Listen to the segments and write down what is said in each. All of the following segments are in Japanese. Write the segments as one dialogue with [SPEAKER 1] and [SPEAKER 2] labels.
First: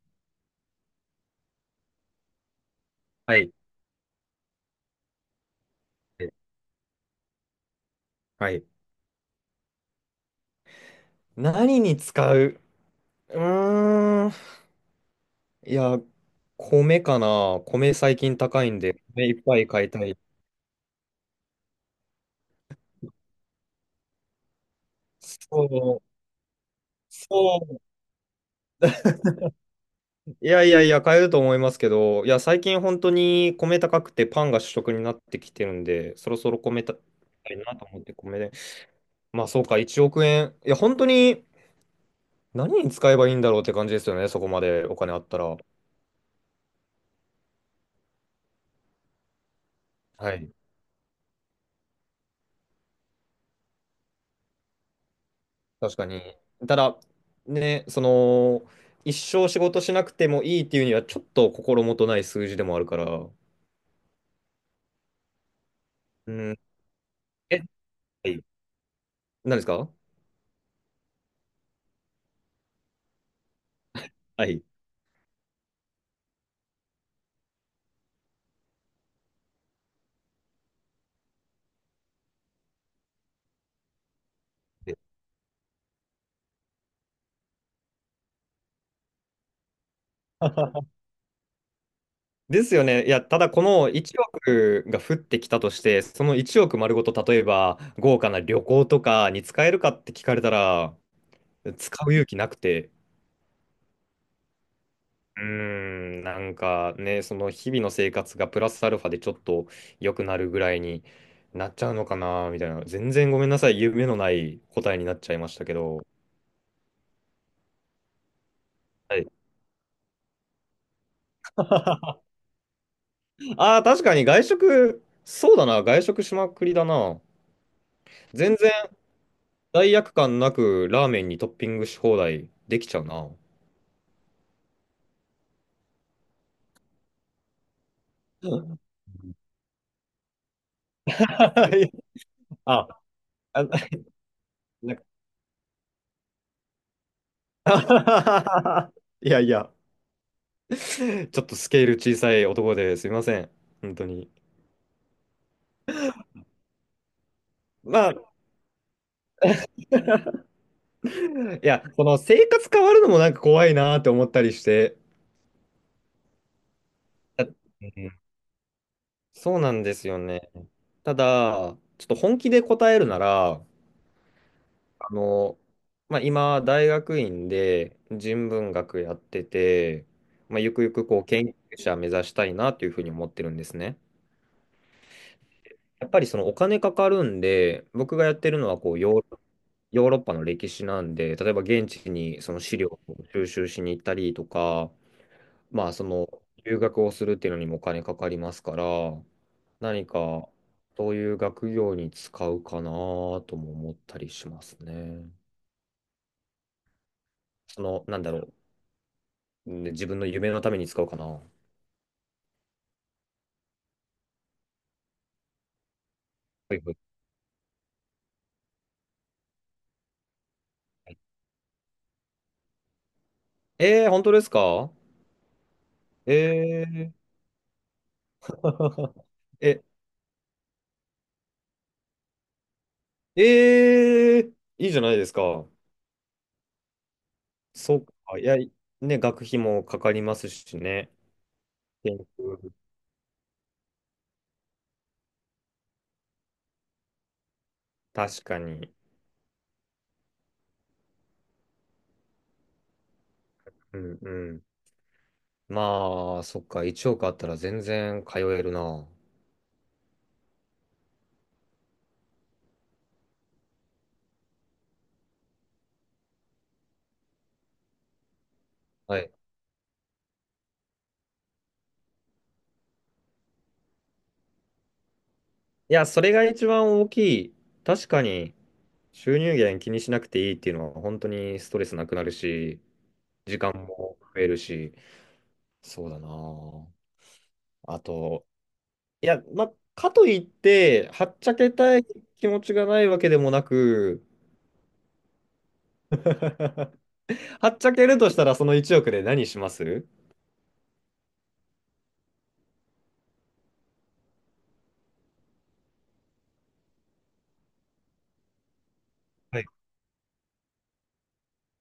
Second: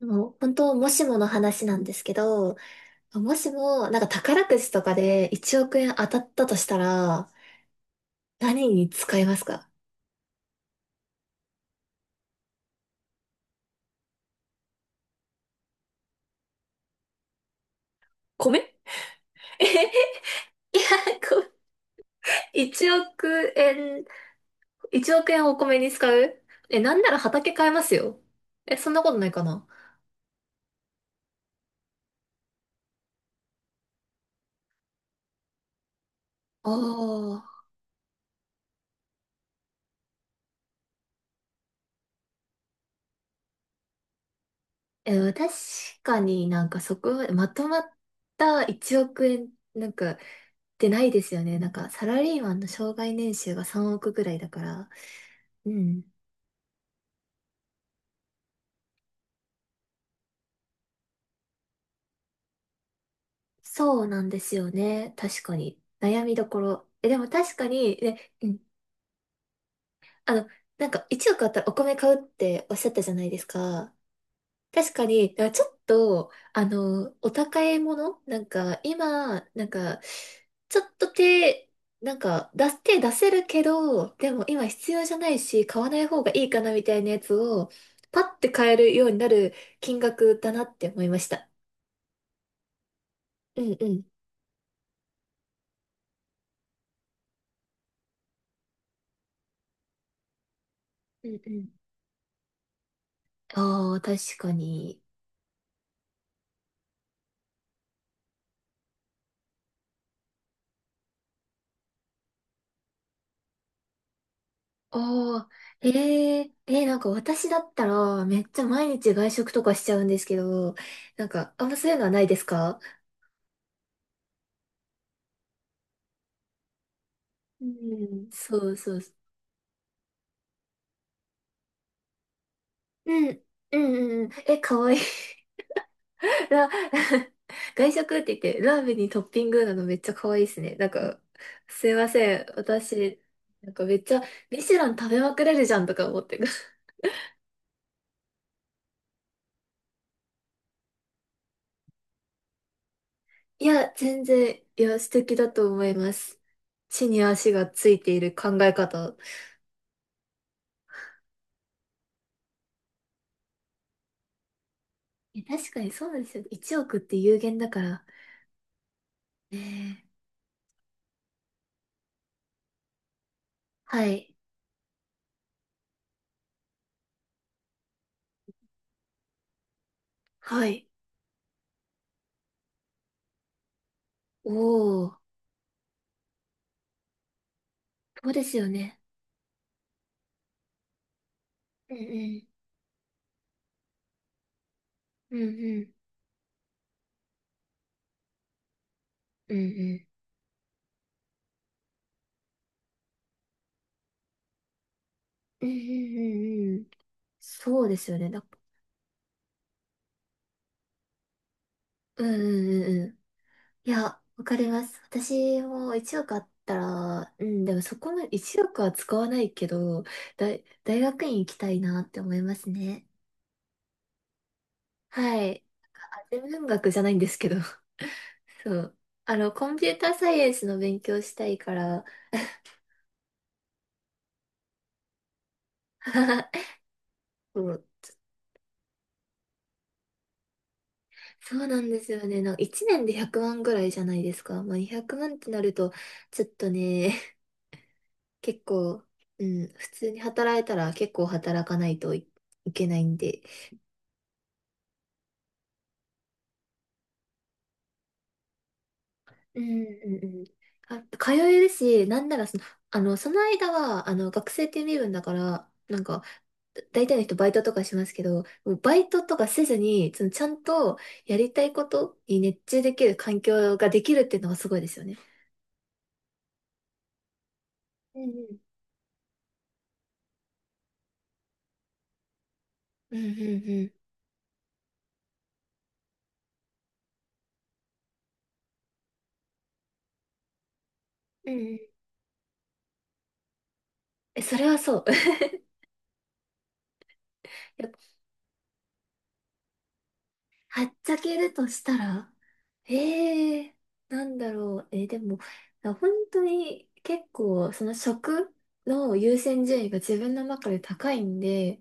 [SPEAKER 1] もう本当、もしもの話なんですけど、も
[SPEAKER 2] は
[SPEAKER 1] し
[SPEAKER 2] い。
[SPEAKER 1] も、なんか宝くじとかで1億円当たったとしたら、
[SPEAKER 2] はい。
[SPEAKER 1] 何に使いますか？
[SPEAKER 2] 何に使う？うーん。いや、米かな。米最近
[SPEAKER 1] 米。
[SPEAKER 2] 高いんで、米いっぱ い買いた
[SPEAKER 1] え、
[SPEAKER 2] い。
[SPEAKER 1] いや、こう、1億円、1億円をお
[SPEAKER 2] そ
[SPEAKER 1] 米に使
[SPEAKER 2] う。
[SPEAKER 1] う？え、なんなら畑
[SPEAKER 2] そ
[SPEAKER 1] 買え
[SPEAKER 2] う。
[SPEAKER 1] ますよ。え、そんなことないかな？
[SPEAKER 2] いやいやいや、買えると思いますけど、いや、最近本当に米高くてパンが主食になってきてるんで、そろそろ
[SPEAKER 1] あ
[SPEAKER 2] 米た、い
[SPEAKER 1] あ。
[SPEAKER 2] なと思って米で。まあそうか、1億円。いや、本当に何に使えばいいんだろうって感じですよね、そこまでお金あっ
[SPEAKER 1] え、
[SPEAKER 2] た
[SPEAKER 1] 確
[SPEAKER 2] ら。
[SPEAKER 1] かになんかそこ、までまとまった1億円、なんか、っ
[SPEAKER 2] はい。
[SPEAKER 1] てないですよね。なんか、サラリーマンの生涯年収が3億ぐらいだから。う
[SPEAKER 2] 確
[SPEAKER 1] ん。
[SPEAKER 2] かに。ただ、ね、一生仕事しなくてもいいっていうには、ちょっと心もとない数字でもあるから、
[SPEAKER 1] そうなんですよね。確かに。悩
[SPEAKER 2] う
[SPEAKER 1] みど
[SPEAKER 2] ん、
[SPEAKER 1] ころ。え、でも確
[SPEAKER 2] え、
[SPEAKER 1] かに、
[SPEAKER 2] は
[SPEAKER 1] ね、
[SPEAKER 2] い、
[SPEAKER 1] うん。
[SPEAKER 2] 何ですか？
[SPEAKER 1] あの、なんか1億あったらお米買うっておっしゃったじゃないですか。
[SPEAKER 2] はい。
[SPEAKER 1] 確かに、だからちょっと、お高いものなんか、今、なんか、ちょっと手、なんか、出す、手出せるけど、でも今必
[SPEAKER 2] で
[SPEAKER 1] 要じゃないし、買わない方がいいかなみたいなやつを、パッて買えるようになる金額だなって 思いました。
[SPEAKER 2] ですよね。いや、ただこ
[SPEAKER 1] うんう
[SPEAKER 2] の
[SPEAKER 1] ん。
[SPEAKER 2] 1億が降ってきたとして、その1億丸ごと、例えば豪華な旅行とかに使えるかって聞かれたら、
[SPEAKER 1] うんうん。
[SPEAKER 2] 使う勇気なくて、
[SPEAKER 1] ああ、確かに。
[SPEAKER 2] うーん、なんかね、その日々の生活がプラスアルファでちょっと良くなるぐらいになっちゃうのかな、みたいな。全然ごめんなさい、夢のない答えになっちゃい
[SPEAKER 1] ああ、
[SPEAKER 2] ましたけ
[SPEAKER 1] え
[SPEAKER 2] ど。
[SPEAKER 1] え、えーなんか私だったら、めっちゃ毎日
[SPEAKER 2] は
[SPEAKER 1] 外
[SPEAKER 2] い、
[SPEAKER 1] 食とかしちゃうんですけど、なんか、あんまそういうのはないですか？
[SPEAKER 2] ああ、確かに外食、そうだな、外食しまくりだな。
[SPEAKER 1] うん。
[SPEAKER 2] 全
[SPEAKER 1] そう
[SPEAKER 2] 然
[SPEAKER 1] そうそう。
[SPEAKER 2] 罪悪感なくラーメンにトッピングし放題できちゃう
[SPEAKER 1] う
[SPEAKER 2] な。
[SPEAKER 1] ん、うん、うんうん。え、かわいい。ラ 外食って言っ
[SPEAKER 2] う
[SPEAKER 1] て、ラ
[SPEAKER 2] ん
[SPEAKER 1] ーメンにトッピングなのめっちゃかわいいですね。なんか、すいません。
[SPEAKER 2] あ、
[SPEAKER 1] 私、
[SPEAKER 2] あ、
[SPEAKER 1] なんかめっちゃ、ミシュラ
[SPEAKER 2] な
[SPEAKER 1] ン
[SPEAKER 2] んか
[SPEAKER 1] 食べまくれるじゃんとか思って。
[SPEAKER 2] いやいや、ちょっとスケール小さい男ですいません、
[SPEAKER 1] いや、
[SPEAKER 2] 本当
[SPEAKER 1] 全
[SPEAKER 2] に。
[SPEAKER 1] 然、いや、素敵だと思います。地に足がつい
[SPEAKER 2] ま
[SPEAKER 1] てい
[SPEAKER 2] あ
[SPEAKER 1] る考え方。
[SPEAKER 2] いや、この生活変わるのもなんか怖いなーって思ったりして。
[SPEAKER 1] え、確かにそうなんですよ。1億って有
[SPEAKER 2] あ、う
[SPEAKER 1] 限だから。
[SPEAKER 2] ん、そ
[SPEAKER 1] ね
[SPEAKER 2] うなんで
[SPEAKER 1] え。
[SPEAKER 2] すよね。ただ、ちょっと本気で答えるなら、
[SPEAKER 1] はい。
[SPEAKER 2] あの、まあ、今、大学院で人文学やってて、まあ、
[SPEAKER 1] は
[SPEAKER 2] ゆく
[SPEAKER 1] い。
[SPEAKER 2] ゆくこう研究者目指したいなというふうに思ってるんですね。
[SPEAKER 1] おー、
[SPEAKER 2] やっぱりそのお金かかるんで、僕が
[SPEAKER 1] そう
[SPEAKER 2] やっ
[SPEAKER 1] で
[SPEAKER 2] て
[SPEAKER 1] す
[SPEAKER 2] る
[SPEAKER 1] よ
[SPEAKER 2] のはこう
[SPEAKER 1] ね。
[SPEAKER 2] ヨーロッパの歴史なんで、例えば現
[SPEAKER 1] うんう
[SPEAKER 2] 地に
[SPEAKER 1] ん。
[SPEAKER 2] その資料を収集しに行ったりとか、
[SPEAKER 1] うんうん。
[SPEAKER 2] まあ、その、留学をするっていうのにもお金かかりますから、
[SPEAKER 1] うんうん。
[SPEAKER 2] 何か、そういう学業に使うかなとも思ったりしますね。
[SPEAKER 1] うんうんうんうん。そ
[SPEAKER 2] そ
[SPEAKER 1] うで
[SPEAKER 2] の、
[SPEAKER 1] すよ
[SPEAKER 2] なん
[SPEAKER 1] ね。
[SPEAKER 2] だろう、ね自分の夢のために使うかな。は
[SPEAKER 1] うんうんうんうん。いや、わかります。私も1億あった
[SPEAKER 2] いはい
[SPEAKER 1] ら、うん、でもそこまで1億は使わないけど、大
[SPEAKER 2] はい、
[SPEAKER 1] 学院行きたいなって思いますね。
[SPEAKER 2] えー、本当ですか？
[SPEAKER 1] はい。あ、
[SPEAKER 2] え
[SPEAKER 1] 天文学じゃな
[SPEAKER 2] ー、
[SPEAKER 1] いんですけど。そう。コン
[SPEAKER 2] え、
[SPEAKER 1] ピューターサイエンスの勉強したいから、
[SPEAKER 2] えー、いいじゃないですか。
[SPEAKER 1] そう、
[SPEAKER 2] そうか。いや、ね、学費もかかりますしね。
[SPEAKER 1] そうなんです
[SPEAKER 2] 研
[SPEAKER 1] よね。なんか
[SPEAKER 2] 究、
[SPEAKER 1] 1年で100万ぐらいじゃないですか。まあ、200万ってなると、ちょっとね、
[SPEAKER 2] 確か
[SPEAKER 1] 結
[SPEAKER 2] に。
[SPEAKER 1] 構、うん、普通に働いたら結構働かないといけないんで。
[SPEAKER 2] うんうん。まあ、そっか、1億あったら全然通えるな。
[SPEAKER 1] うんうんうん。あ、通えるし、なんならその、その間は、学生っていう身分だから、なんか、大体の人バイトとかしますけど、もうバイ
[SPEAKER 2] は
[SPEAKER 1] ト
[SPEAKER 2] い。
[SPEAKER 1] とかせずに、そのちゃんとやりたいことに熱中できる環境ができるっていうのがすごいですよね。
[SPEAKER 2] いや、それが一番大きい。確
[SPEAKER 1] うん
[SPEAKER 2] か
[SPEAKER 1] う
[SPEAKER 2] に、
[SPEAKER 1] ん。
[SPEAKER 2] 収入源気にしなくていいっていうのは、本当にストレスなくなるし、
[SPEAKER 1] うんうん
[SPEAKER 2] 時間
[SPEAKER 1] うん。
[SPEAKER 2] も増えるし、そうだな。あと、いや、まあ、かといって、はっち
[SPEAKER 1] う
[SPEAKER 2] ゃ
[SPEAKER 1] んう
[SPEAKER 2] け
[SPEAKER 1] ん、
[SPEAKER 2] たい気持ちがないわけでもなく、
[SPEAKER 1] え、それはそう。い
[SPEAKER 2] はっちゃ
[SPEAKER 1] や、
[SPEAKER 2] けるとしたら、その1億で何します？
[SPEAKER 1] はっちゃけるとしたら、ええなんだろう。でも、本当に結構、その食の優
[SPEAKER 2] は
[SPEAKER 1] 先
[SPEAKER 2] い。
[SPEAKER 1] 順位が自分の中で高いんで、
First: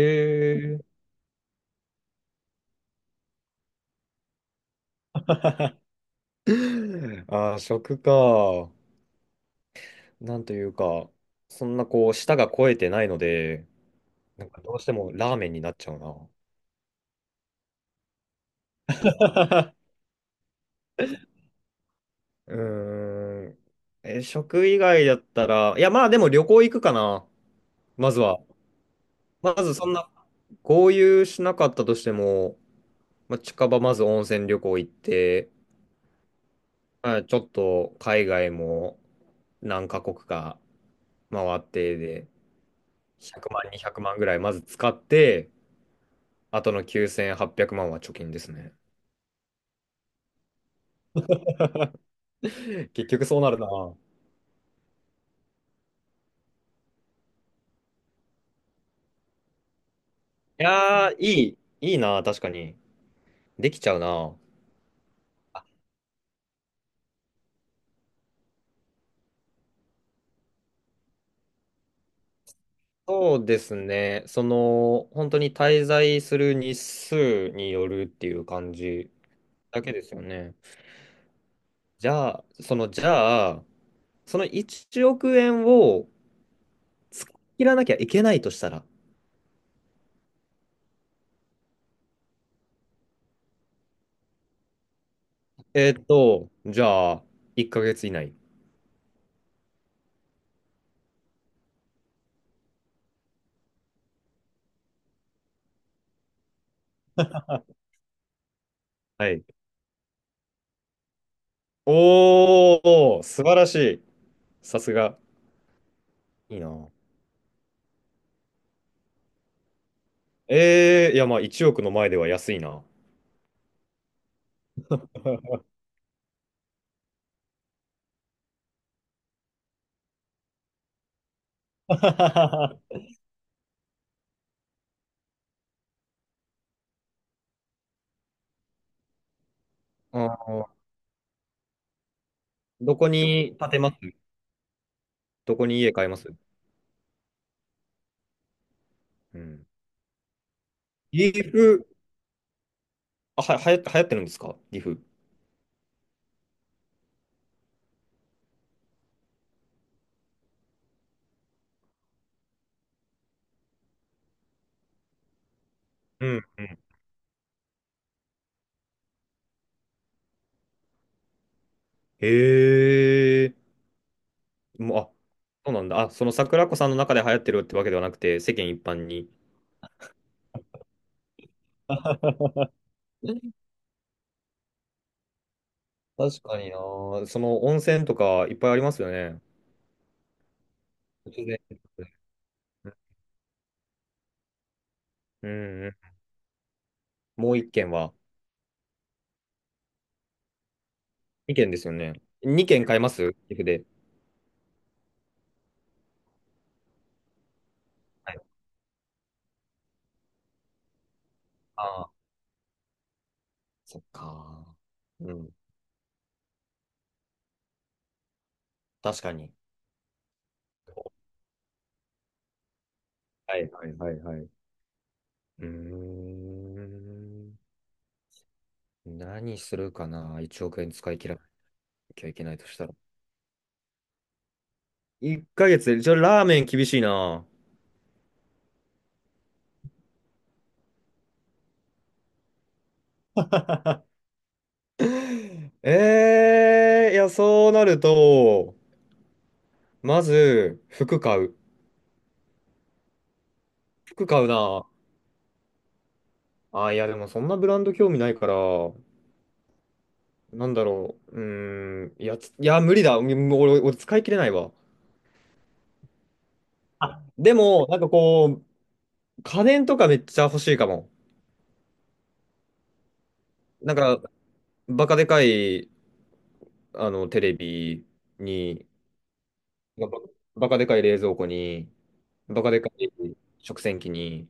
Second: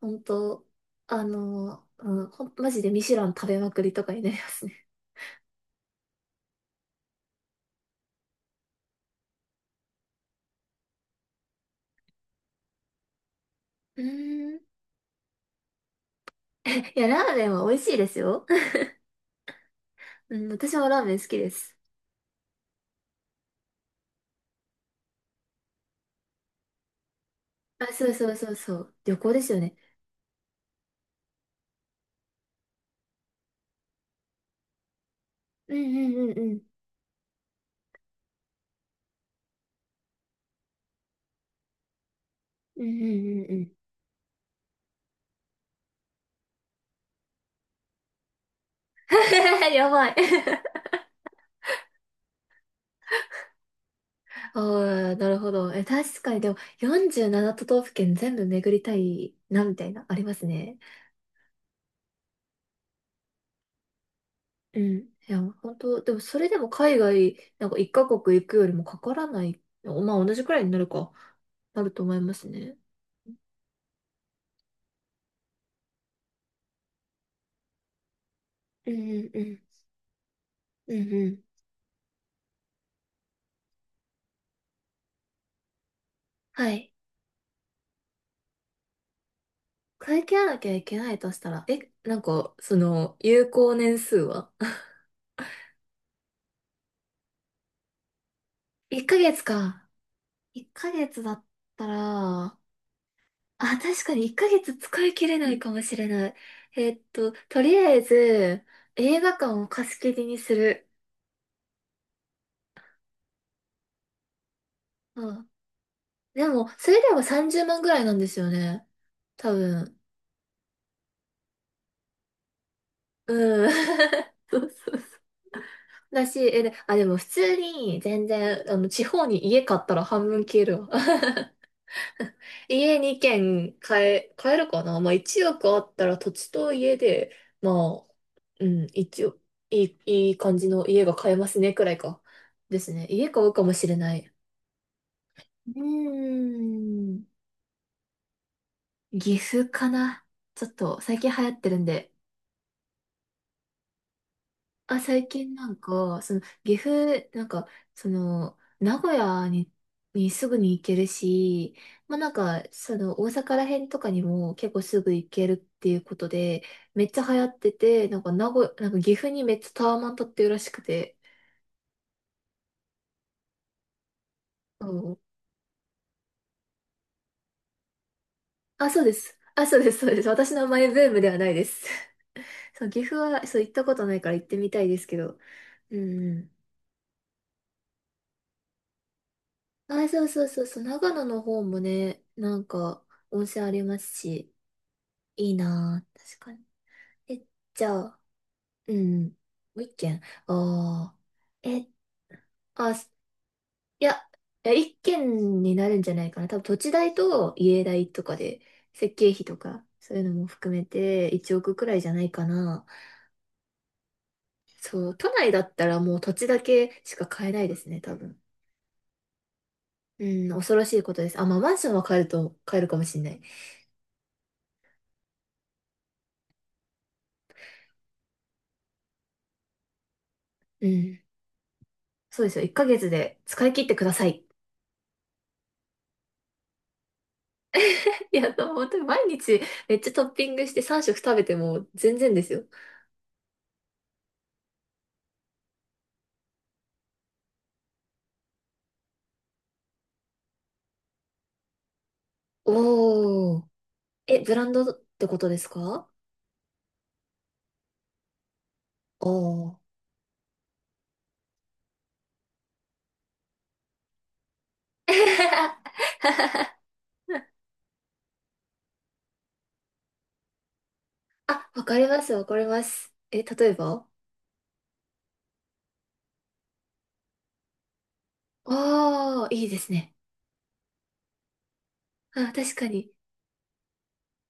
[SPEAKER 1] 本当、うん、マジでミシュラン食べまくりとかになりますね。
[SPEAKER 2] ああ、食か。なんというか、そんなこう、舌が肥えてないので、
[SPEAKER 1] う
[SPEAKER 2] なん
[SPEAKER 1] ーん。
[SPEAKER 2] かどうしてもラーメンになっちゃうな。
[SPEAKER 1] いや、ラーメンは美味しいですよ。うん、私もラーメン好きです。
[SPEAKER 2] うーん。え、食以外だったら、いや、まあでも旅行行くかな。
[SPEAKER 1] あ、そ
[SPEAKER 2] ま
[SPEAKER 1] う
[SPEAKER 2] ず
[SPEAKER 1] そう
[SPEAKER 2] は。
[SPEAKER 1] そうそう。旅行です
[SPEAKER 2] ま
[SPEAKER 1] よ
[SPEAKER 2] ず
[SPEAKER 1] ね。
[SPEAKER 2] そんな、合流しなかったとしても、まあ、近場まず温泉旅行行って、
[SPEAKER 1] うんうんうんうん。
[SPEAKER 2] まあ、ちょっと海外も何カ国か回ってで、
[SPEAKER 1] うんうんうん
[SPEAKER 2] 100
[SPEAKER 1] うん。
[SPEAKER 2] 万、200万ぐらいまず使って、あとの9800万はっぴゃくまんは貯金ですね。
[SPEAKER 1] やばい。
[SPEAKER 2] 結局そうなるな。
[SPEAKER 1] ああ、なるほど。え、確かに、でも、47都道府県全部巡りたいな、みたいな、あります
[SPEAKER 2] い
[SPEAKER 1] ね。
[SPEAKER 2] やー、いいな、確かに。できちゃうな。
[SPEAKER 1] うん。いや、本当でも、それでも海外、なんか1カ国行くよりもかからない、まあ、同じくらいになるか、なると思いますね。
[SPEAKER 2] そうですね。その、本当に滞在する日数によるっていう感
[SPEAKER 1] うん
[SPEAKER 2] じ
[SPEAKER 1] うんうん。
[SPEAKER 2] だけですよね。
[SPEAKER 1] うんうん。
[SPEAKER 2] じゃあ、その1億円を
[SPEAKER 1] はい。
[SPEAKER 2] 使い切らなきゃいけないとしたら、
[SPEAKER 1] 会計なきゃいけないとしたら、え、なんか、その、有効年数は？
[SPEAKER 2] じゃあ、1ヶ月以内。
[SPEAKER 1] ?1 ヶ月か。1ヶ月だったら、あ、確かに1ヶ月使い切れないかもしれない。とり あえず、映画
[SPEAKER 2] はい。
[SPEAKER 1] 館を貸し切りにする。
[SPEAKER 2] おー、素晴らしい。さすが。
[SPEAKER 1] うん。で
[SPEAKER 2] いい
[SPEAKER 1] も、
[SPEAKER 2] な。
[SPEAKER 1] それでも30万ぐらいなんですよね。多分。
[SPEAKER 2] いや、まあ、1億の前では安いな。
[SPEAKER 1] うん。そうそうだし、え、でも普通に全然、地方に家買ったら半分消えるわ。
[SPEAKER 2] あ
[SPEAKER 1] 家2軒買えるかな。まあ1億あったら土地と家で、まあ、うん、一応、いい感じ
[SPEAKER 2] ー、
[SPEAKER 1] の家が買えますね、くらいか。です
[SPEAKER 2] ど
[SPEAKER 1] ね。
[SPEAKER 2] こ
[SPEAKER 1] 家買う
[SPEAKER 2] に、
[SPEAKER 1] か
[SPEAKER 2] 建
[SPEAKER 1] も
[SPEAKER 2] て
[SPEAKER 1] しれない。
[SPEAKER 2] どこ
[SPEAKER 1] うー
[SPEAKER 2] に家買います？
[SPEAKER 1] ん、岐
[SPEAKER 2] うん。
[SPEAKER 1] 阜かな。ちょっと最近
[SPEAKER 2] 岐
[SPEAKER 1] 流行ってるん
[SPEAKER 2] 阜、
[SPEAKER 1] で、
[SPEAKER 2] あ、は、はや、流行ってるんですか岐
[SPEAKER 1] あ、
[SPEAKER 2] 阜？
[SPEAKER 1] 最近なんか、その、岐阜、なんか、その、名古屋に、すぐに行けるし、まあ、なんか、その、大阪ら辺とかにも結構すぐ行けるっていうこ
[SPEAKER 2] う
[SPEAKER 1] と
[SPEAKER 2] ん
[SPEAKER 1] で、
[SPEAKER 2] うん。
[SPEAKER 1] めっちゃ流行ってて、なんか、名古屋、なんか岐阜にめっちゃタワマン建ってるらしくて。
[SPEAKER 2] へえ。
[SPEAKER 1] そ
[SPEAKER 2] もう、あ、
[SPEAKER 1] う、
[SPEAKER 2] そうなんだ。あ、その桜子さんの中で流行ってるってわけではなくて、世間一
[SPEAKER 1] あ、そう
[SPEAKER 2] 般
[SPEAKER 1] で
[SPEAKER 2] に。
[SPEAKER 1] す。あ、そうです、そうです。私のマイブームではないです。そう、岐阜は、そう、行ったことないから行ってみたいですけど。う
[SPEAKER 2] 確
[SPEAKER 1] ん
[SPEAKER 2] かにな。その温泉とかいっぱいありますよね。
[SPEAKER 1] うん。あ、そうそうそうそう、長野
[SPEAKER 2] 突
[SPEAKER 1] の
[SPEAKER 2] 然。
[SPEAKER 1] 方もね、なんか、温泉ありますし。
[SPEAKER 2] う
[SPEAKER 1] いい
[SPEAKER 2] んう
[SPEAKER 1] な
[SPEAKER 2] ん。
[SPEAKER 1] ぁ。確かに。え、
[SPEAKER 2] もう一
[SPEAKER 1] じ
[SPEAKER 2] 軒
[SPEAKER 1] ゃ
[SPEAKER 2] は。
[SPEAKER 1] あ、うん。もう一軒。ああ。
[SPEAKER 2] 二軒で
[SPEAKER 1] え、
[SPEAKER 2] すよね。二軒
[SPEAKER 1] あ、
[SPEAKER 2] 買います岐阜で？
[SPEAKER 1] いや、いや、一軒になるんじゃないかな。多分土地代と家代と
[SPEAKER 2] は
[SPEAKER 1] か
[SPEAKER 2] い。
[SPEAKER 1] で、設計費とか、そういうのも含めて1億
[SPEAKER 2] あ
[SPEAKER 1] くらいじ
[SPEAKER 2] あ、
[SPEAKER 1] ゃないかな。
[SPEAKER 2] そっか。
[SPEAKER 1] そう、都
[SPEAKER 2] うん。
[SPEAKER 1] 内だったらもう土地だけしか買えないですね、多分。
[SPEAKER 2] 確かに。
[SPEAKER 1] うん、恐ろしいことです。あ、まあ、マンションは買えるかもしれない。
[SPEAKER 2] はいはいはいはい。うーん。何するかな？ 1 億
[SPEAKER 1] う
[SPEAKER 2] 円使
[SPEAKER 1] ん。
[SPEAKER 2] い切らなきゃい
[SPEAKER 1] そ
[SPEAKER 2] け
[SPEAKER 1] うで
[SPEAKER 2] な
[SPEAKER 1] す
[SPEAKER 2] い
[SPEAKER 1] よ。
[SPEAKER 2] と
[SPEAKER 1] 1
[SPEAKER 2] したら。
[SPEAKER 1] ヶ月で使い切ってください。
[SPEAKER 2] 1ヶ月で、じゃあラーメン厳しいな。
[SPEAKER 1] いや、本当に毎日めっちゃトッピングして3食食べても全然ですよ。
[SPEAKER 2] ええー、いや、そうなると、まず、服買う。
[SPEAKER 1] おー。
[SPEAKER 2] 服
[SPEAKER 1] え、
[SPEAKER 2] 買う
[SPEAKER 1] ブランド
[SPEAKER 2] な。
[SPEAKER 1] ってことですか？
[SPEAKER 2] あ、いや、でもそんなブランド興味ないから、
[SPEAKER 1] おー。
[SPEAKER 2] なんだろう。うーん、いや、無理だ。うん、俺使い切れないわ。でも、なんかこう、家電とかめっちゃ欲しいかも。
[SPEAKER 1] あ、わかります、わかります。え、例え
[SPEAKER 2] なん
[SPEAKER 1] ば？
[SPEAKER 2] か、バカでかい、あの、テレビに、
[SPEAKER 1] ああー、いいです
[SPEAKER 2] バ
[SPEAKER 1] ね。
[SPEAKER 2] カバカでかい冷蔵庫に、
[SPEAKER 1] あ、
[SPEAKER 2] バカ
[SPEAKER 1] 確
[SPEAKER 2] で
[SPEAKER 1] か
[SPEAKER 2] かい
[SPEAKER 1] に。
[SPEAKER 2] 食洗機に。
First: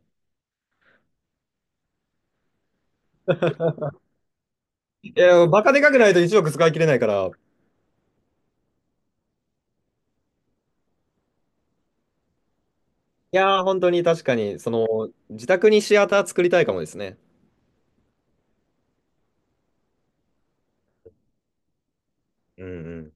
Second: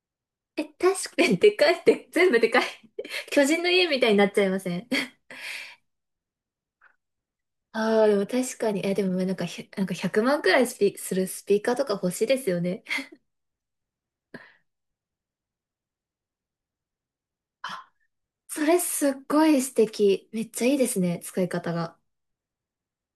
[SPEAKER 1] え、確かに、でかいって、全部でかい。巨人の家みたいになっちゃいません？
[SPEAKER 2] いや、バカでかくないと1億使い切れないから、
[SPEAKER 1] ああ、でも確かに。え、でもなんかなんか100万くまんくらいするスピーカーとか欲しいですよね。
[SPEAKER 2] いやー、本当に確かに、その、自宅にシアター作りたいかもですね。
[SPEAKER 1] それすっごい素敵。めっちゃいいですね、使い方が。
[SPEAKER 2] うんうん。